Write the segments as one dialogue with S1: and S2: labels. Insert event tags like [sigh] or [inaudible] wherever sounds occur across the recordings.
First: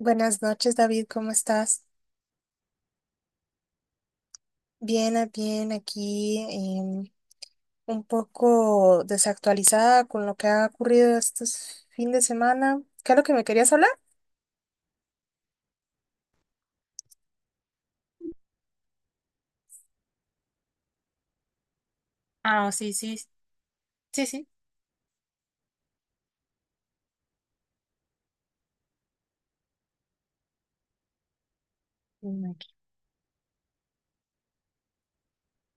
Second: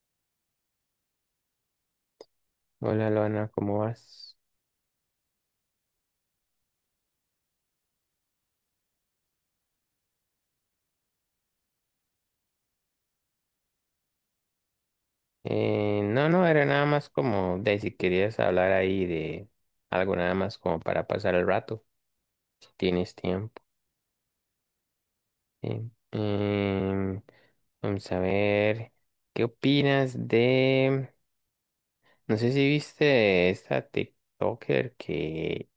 S1: Buenas noches, David, ¿cómo estás?
S2: Hola, Luana, ¿cómo vas?
S1: Bien, bien, aquí un poco desactualizada con lo que ha ocurrido estos fin de semana. ¿Qué es lo que me querías hablar?
S2: No, no, era nada más como de si querías hablar ahí de algo nada más como para pasar el rato, si
S1: Ah, sí,
S2: tienes
S1: sí,
S2: tiempo.
S1: sí, sí.
S2: ¿Sí? Em, Vamos a ver, ¿qué opinas de... No sé
S1: Aquí.
S2: si viste esta TikToker que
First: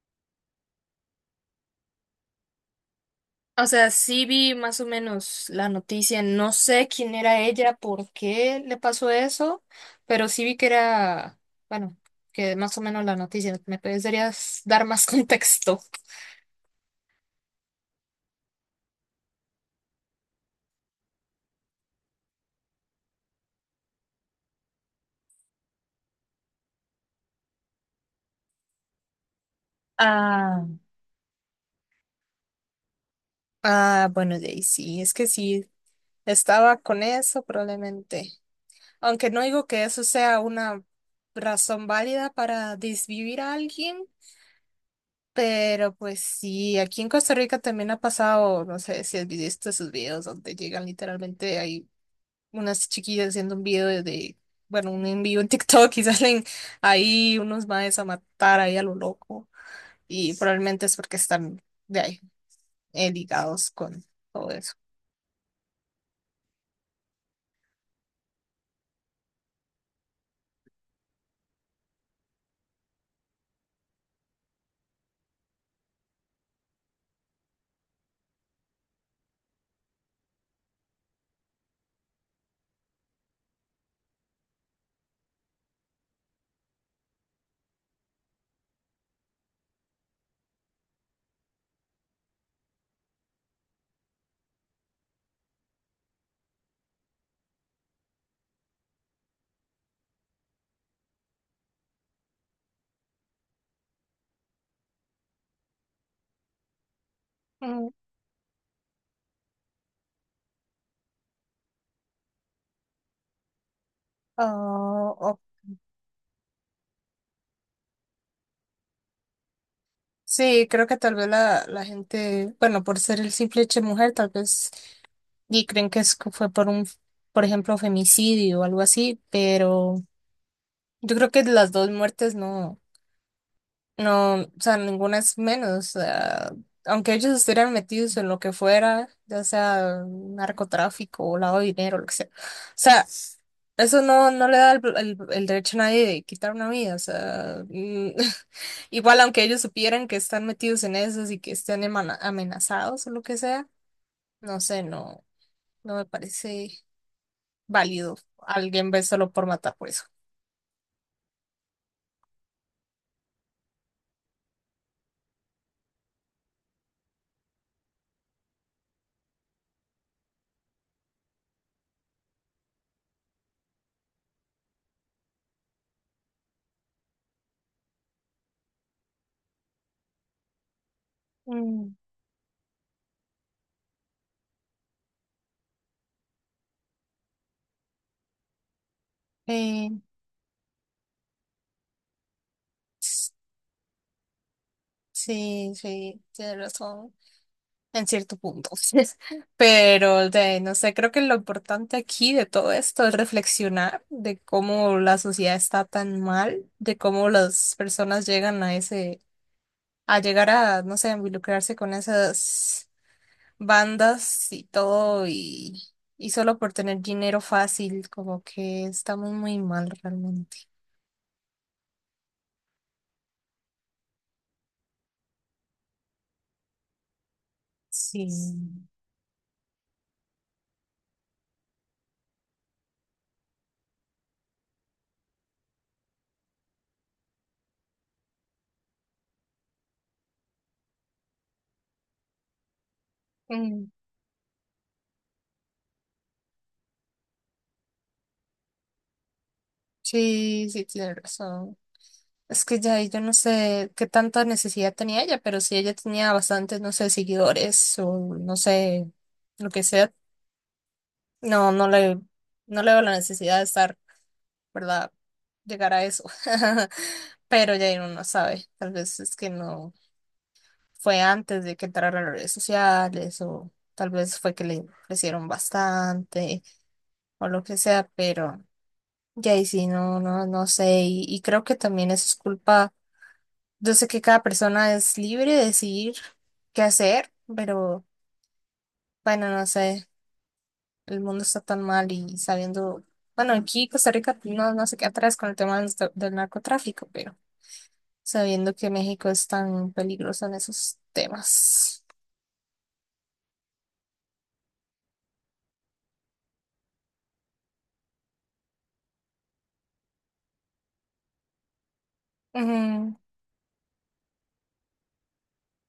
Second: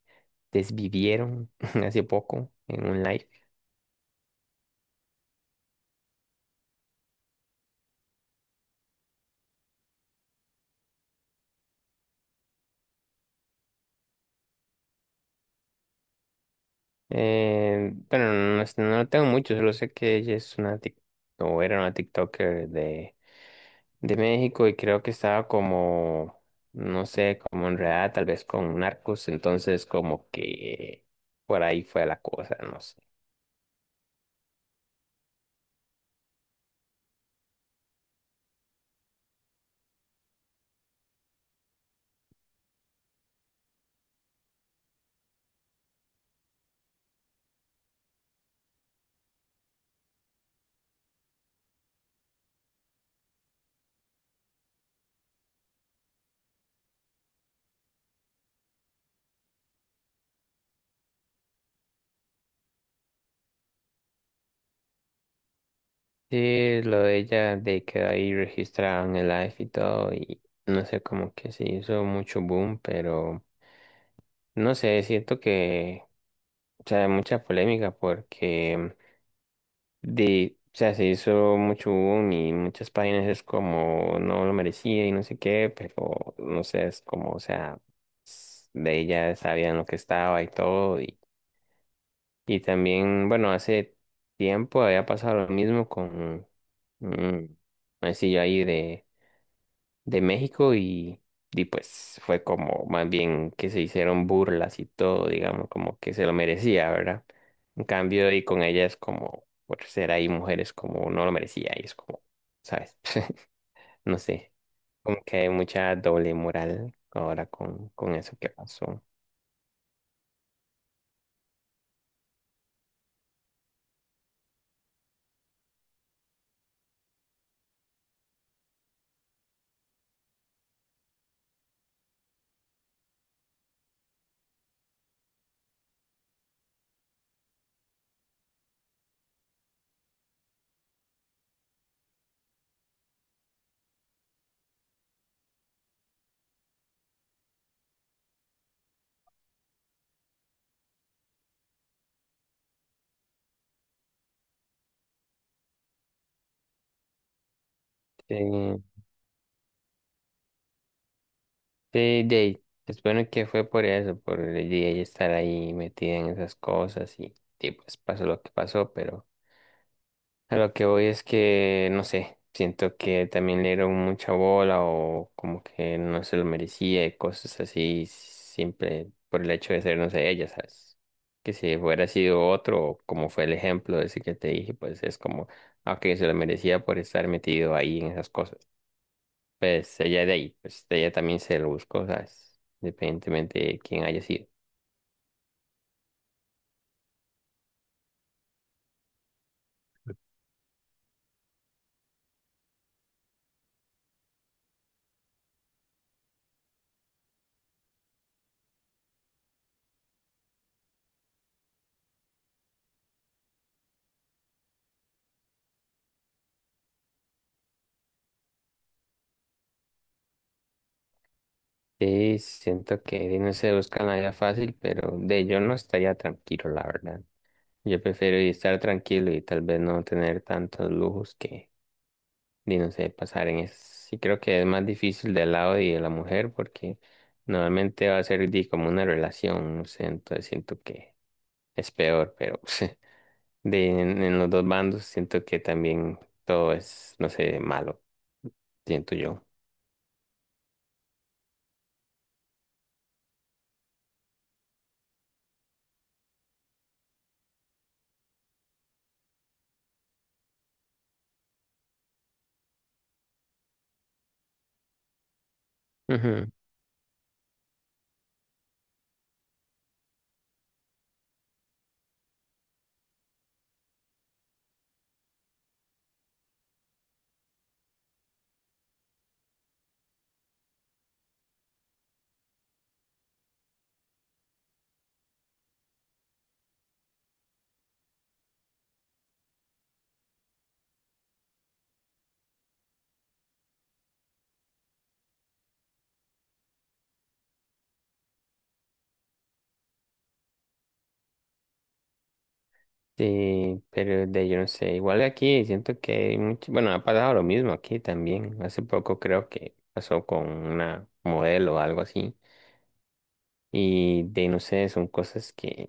S2: desvivieron [laughs] hace poco en un live.
S1: O sea, sí vi más o menos la noticia. No sé quién era ella, por qué le pasó eso, pero sí vi que era, bueno, que más o menos la noticia. ¿Me podrías dar más [laughs] contexto?
S2: Bueno, no, no tengo mucho, solo sé que ella es una o era una TikToker de México y creo que estaba como, no sé, como enredada tal vez con narcos, entonces como
S1: Ah,
S2: que por ahí fue la cosa, no sé.
S1: ah, bueno, de ahí sí, es que sí. Estaba con eso probablemente. Aunque no digo que eso sea una razón válida para desvivir a alguien, pero pues sí, aquí en Costa Rica también ha pasado, no sé si has visto esos videos donde llegan literalmente, hay unas chiquillas haciendo un video bueno, un envío en TikTok y [laughs] salen ahí unos maes a matar ahí a lo loco. Y probablemente es porque están de ahí, ligados con todo eso.
S2: Sí, lo de ella, de que ahí registraban el live y todo, y no sé, como que se hizo mucho boom, pero no sé, siento que, o sea, hay mucha polémica porque... de, o sea, se hizo mucho boom y muchas páginas es como no lo merecía y no sé qué, pero no sé, es como, o sea, de ella sabían lo que estaba y todo. Y también, bueno, hace tiempo había pasado lo mismo con un sencillo ahí de México y pues fue como más bien que se hicieron burlas y todo, digamos, como que se lo merecía, ¿verdad? En
S1: Mm,
S2: cambio, y con ellas como, por ser ahí mujeres como no lo merecía, y es como, ¿sabes? [laughs] No sé,
S1: ah,
S2: como que hay mucha doble moral ahora con eso que pasó.
S1: sí, creo que tal vez la gente, bueno, por ser el simple hecho de mujer, tal vez y creen que es, que fue por un, por ejemplo, femicidio o algo así, pero yo creo que las dos muertes no. No, o sea, ninguna es menos. O sea, aunque ellos estuvieran metidos en lo que fuera, ya sea narcotráfico o lavado de dinero, lo que sea. O sea, eso no, no le da el derecho a nadie de quitar una vida. O sea, mm, [laughs] igual aunque ellos supieran que están metidos en eso y que estén amenazados o lo que sea, no sé, no, no me parece válido.
S2: Sí,
S1: Alguien ve solo por matar por eso.
S2: sí, de ahí, se supone que fue por eso, por el día y estar ahí metida en esas cosas y pues pasó lo que pasó, pero... A lo que voy es que, no sé, siento que también le dieron mucha bola o como que no se lo merecía y cosas así, siempre por el hecho de ser, no sé, ella, ¿sabes? Que si
S1: Mm.
S2: hubiera sido otro, como fue el ejemplo ese que te dije, pues es como, aunque se lo merecía por estar metido ahí en esas cosas. Pues
S1: Eh,
S2: ella de ahí, pues ella también se lo buscó, ¿sabes?
S1: s-
S2: Independientemente de quién haya sido.
S1: sí, sí, tienes razón. En cierto punto. [laughs] Pero de, no sé, creo que lo importante aquí de todo esto es reflexionar de cómo la sociedad está tan mal, de cómo las personas llegan a ese a llegar a, no sé, involucrarse con esas bandas y todo y solo por tener dinero fácil, como que estamos muy mal realmente.
S2: Sí, siento que no se buscan la vida fácil, pero de yo no estaría tranquilo, la verdad. Yo prefiero y
S1: Sí.
S2: estar tranquilo y tal vez no tener tantos lujos que, ni no sé, pasar en eso. Sí creo que es más difícil del lado y de la mujer porque normalmente va a ser di, como una relación, no sé, entonces siento que es peor, pero [laughs] de,
S1: Mm.
S2: en los dos bandos siento que también todo es, no sé, malo, siento yo.
S1: Sí, sí, tiene razón. Es que ya yo no sé qué tanta necesidad tenía ella, pero si ella tenía bastantes, no sé, seguidores o no sé, lo que sea, no, no le, no le veo la necesidad de estar. ¿Verdad? Llegar a eso. [laughs] Pero ya uno no sabe. Tal vez es que no fue antes de que entrara a las redes sociales o tal vez fue que le ofrecieron bastante o lo que sea, pero ya ahí sí, no, no, no sé. Y creo que también eso es culpa. Yo sé que cada persona es libre de decidir qué hacer, pero bueno, no sé. El mundo está tan mal y sabiendo, bueno, aquí Costa Rica no, no se queda atrás con el tema del narcotráfico, pero sabiendo que México es tan peligroso en esos temas.
S2: Sí, pero de yo no sé, igual aquí siento que hay mucho, bueno, ha pasado lo mismo aquí también. Hace poco creo que pasó con una modelo o algo así.
S1: Ujú,
S2: Y de no sé, son cosas que,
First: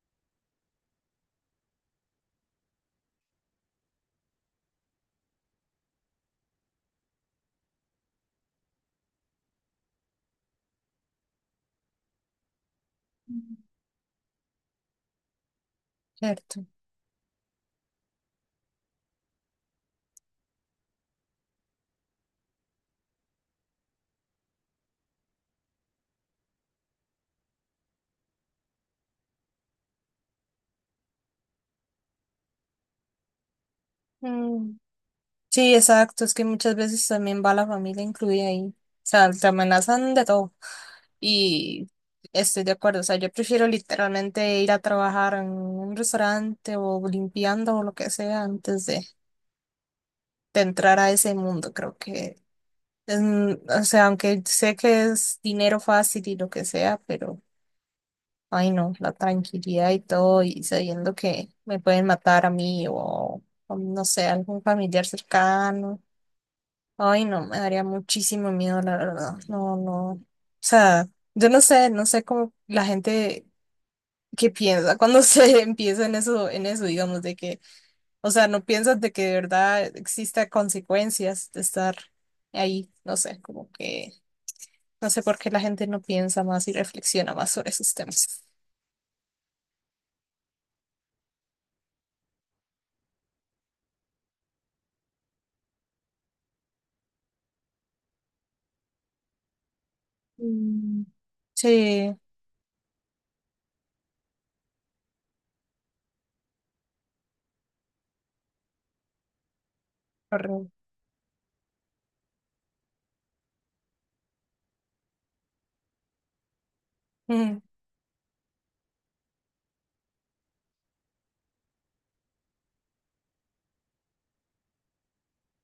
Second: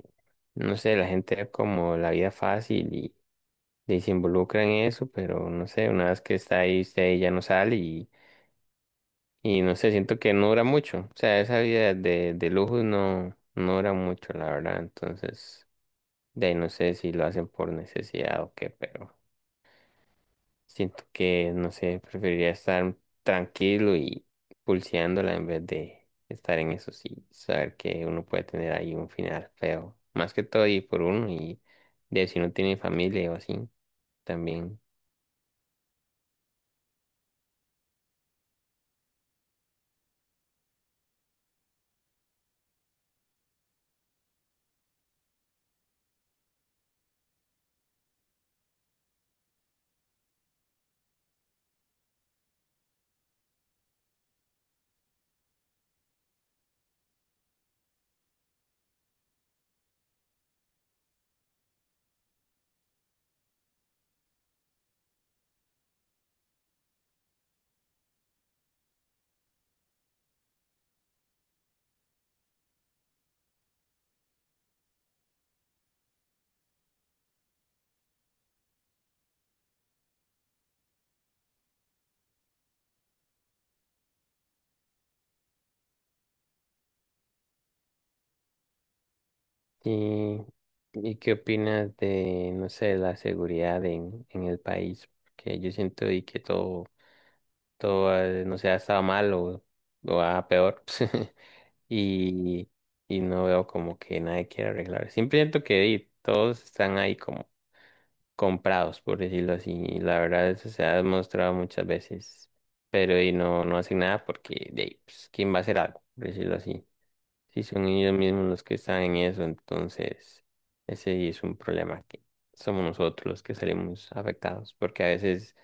S2: no sé, la gente ve como la vida fácil y se involucra en eso, pero no sé, una vez que está ahí, usted ya no sale y no sé, siento que no dura mucho. O sea, esa vida de lujos no, no dura mucho, la verdad. Entonces, de ahí
S1: cierto.
S2: no sé si lo hacen por necesidad o qué, pero. Siento que, no sé, preferiría estar tranquilo y pulseándola en vez de estar en eso, sí, saber que uno puede tener ahí un final feo, más que todo y por uno y de si no tiene familia o así,
S1: Mm.
S2: también.
S1: Sí, exacto, es que muchas veces también va la familia incluida ahí. O sea, te amenazan de todo. Y estoy de acuerdo, o sea, yo prefiero literalmente ir a trabajar en un restaurante o limpiando o lo que sea antes de entrar a ese mundo. Creo que, es, mm, o sea, aunque sé que es dinero fácil y lo que sea, pero ay, no, la tranquilidad y todo, y sabiendo que me pueden matar a mí o no sé, algún familiar cercano. Ay, no, me daría muchísimo miedo, la verdad. No, no. O sea, yo no sé, no sé cómo la gente que piensa cuando [laughs] se empieza en eso, digamos, de que, o sea, no piensas de que de verdad exista consecuencias de estar ahí. No sé, como que, no sé por qué la gente no piensa más y reflexiona más sobre esos temas.
S2: ¿Y, y qué opinas de, no sé, la seguridad en el país? Porque yo siento y que todo todo, no sé, ha estado mal o a peor.
S1: Mm.
S2: [laughs]
S1: Sí.
S2: Y, y no veo como que nadie quiera arreglar. Siempre siento que y, todos están ahí como comprados, por decirlo así. Y la verdad, eso
S1: Correcto.
S2: se ha demostrado muchas veces. Pero y no, no hacen nada porque, de, ahí, pues, ¿quién va a hacer algo? Por decirlo así.
S1: Mm,
S2: Si son ellos mismos los que están en eso, entonces ese sí es un problema que somos nosotros los que salimos afectados. Porque a veces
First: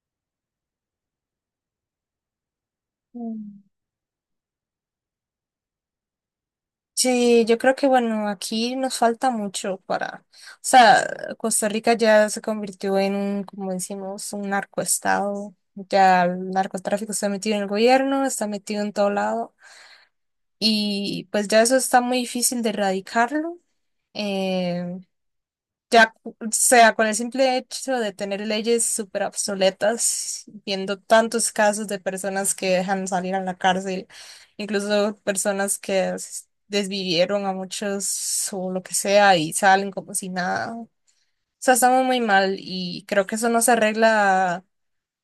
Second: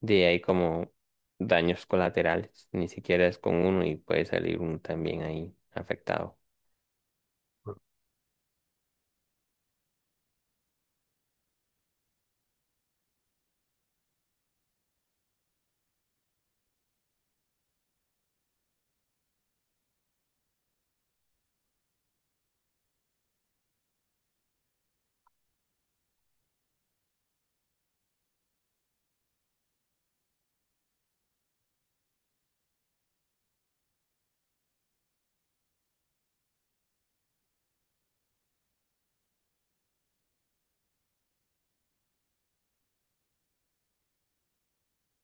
S2: de ahí como daños colaterales, ni siquiera es con
S1: mm.
S2: uno y puede salir uno también ahí afectado.
S1: Sí, yo creo que bueno, aquí nos falta mucho para, o sea, Costa Rica ya se convirtió en un, como decimos, un narcoestado. Ya el narcotráfico está metido en el gobierno, está metido en todo lado y pues ya eso está muy difícil de erradicarlo. Eh, Ya, o sea, con el simple hecho de tener leyes súper obsoletas, viendo tantos casos de personas que dejan salir a la cárcel, incluso personas que desvivieron a muchos o lo que sea y salen como si nada. O sea, estamos muy mal y creo que eso no se arregla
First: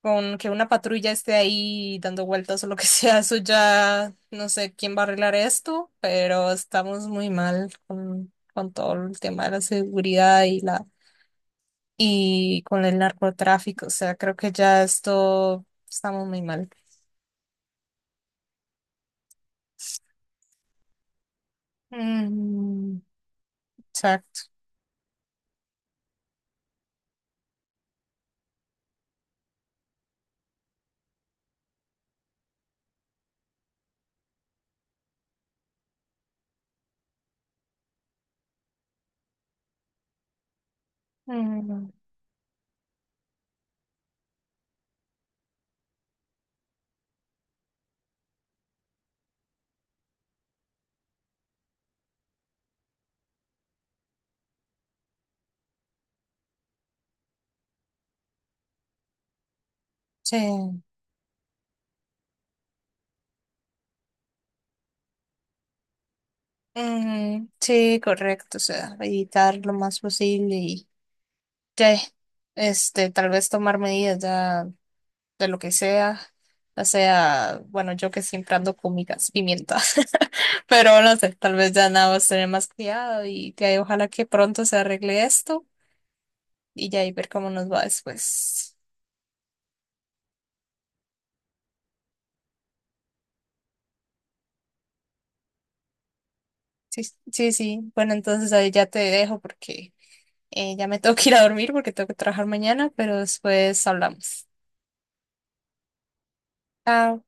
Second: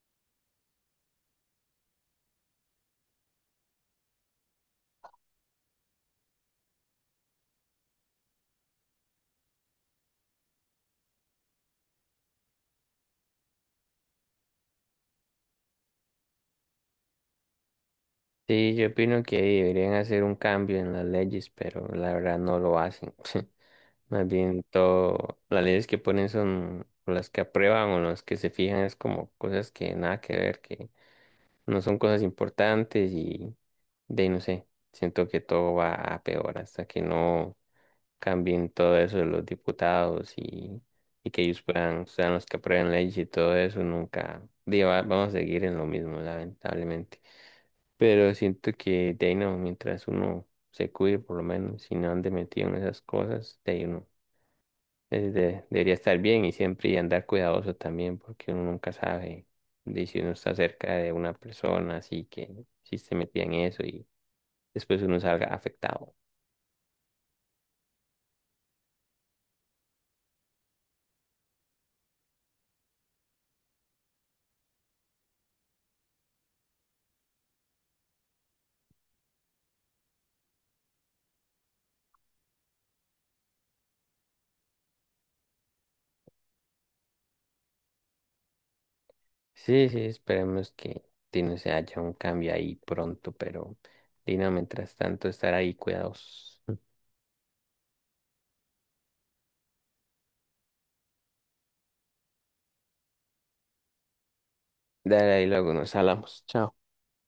S1: con que una patrulla esté ahí dando vueltas o lo que [laughs] sea. Eso ya no sé quién va a arreglar esto, pero estamos muy mal con todo el tema de la seguridad y la y con el narcotráfico. O sea, creo que ya esto estamos muy mal.
S2: Sí, yo opino que ahí deberían hacer un cambio en las leyes, pero la verdad no lo
S1: Mm,
S2: hacen. [laughs] Más
S1: exacto.
S2: bien todo, las leyes que ponen son o las que aprueban o las que se fijan es como cosas que nada que ver, que no son cosas importantes y de ahí no sé, siento que todo va a peor hasta que no cambien todo eso de los diputados y que ellos
S1: Mm,
S2: puedan, sean los que aprueben leyes y todo eso, nunca, digo, vamos a seguir en lo mismo, lamentablemente. Pero siento que de ahí no, mientras uno se cuide por lo menos y no ande metido en esas cosas, de ahí uno debería estar bien y siempre y andar cuidadoso también, porque uno nunca sabe de si uno está
S1: sí.
S2: cerca de una persona, así que si se metía en eso y después uno salga afectado.
S1: Mm, sí, correcto. O sea, evitar lo más posible y ya, este, tal vez tomar medidas ya de lo que sea. O sea, bueno, yo que siempre ando con mi gas pimienta, [laughs] pero no sé, tal vez ya nada más tener más cuidado y ya, ojalá que pronto se arregle esto y ya y ver cómo nos va después.
S2: Sí, sí, esperemos que sí, no se haya un cambio ahí pronto, pero Dino, mientras tanto, estar ahí cuidadosos.
S1: Sí, sí, sí. Bueno, entonces ahí ya te dejo porque ya me [laughs] tengo que ir a dormir porque tengo que trabajar mañana, pero después hablamos.
S2: Dale ahí, luego nos hablamos. Chao.
S1: Chao.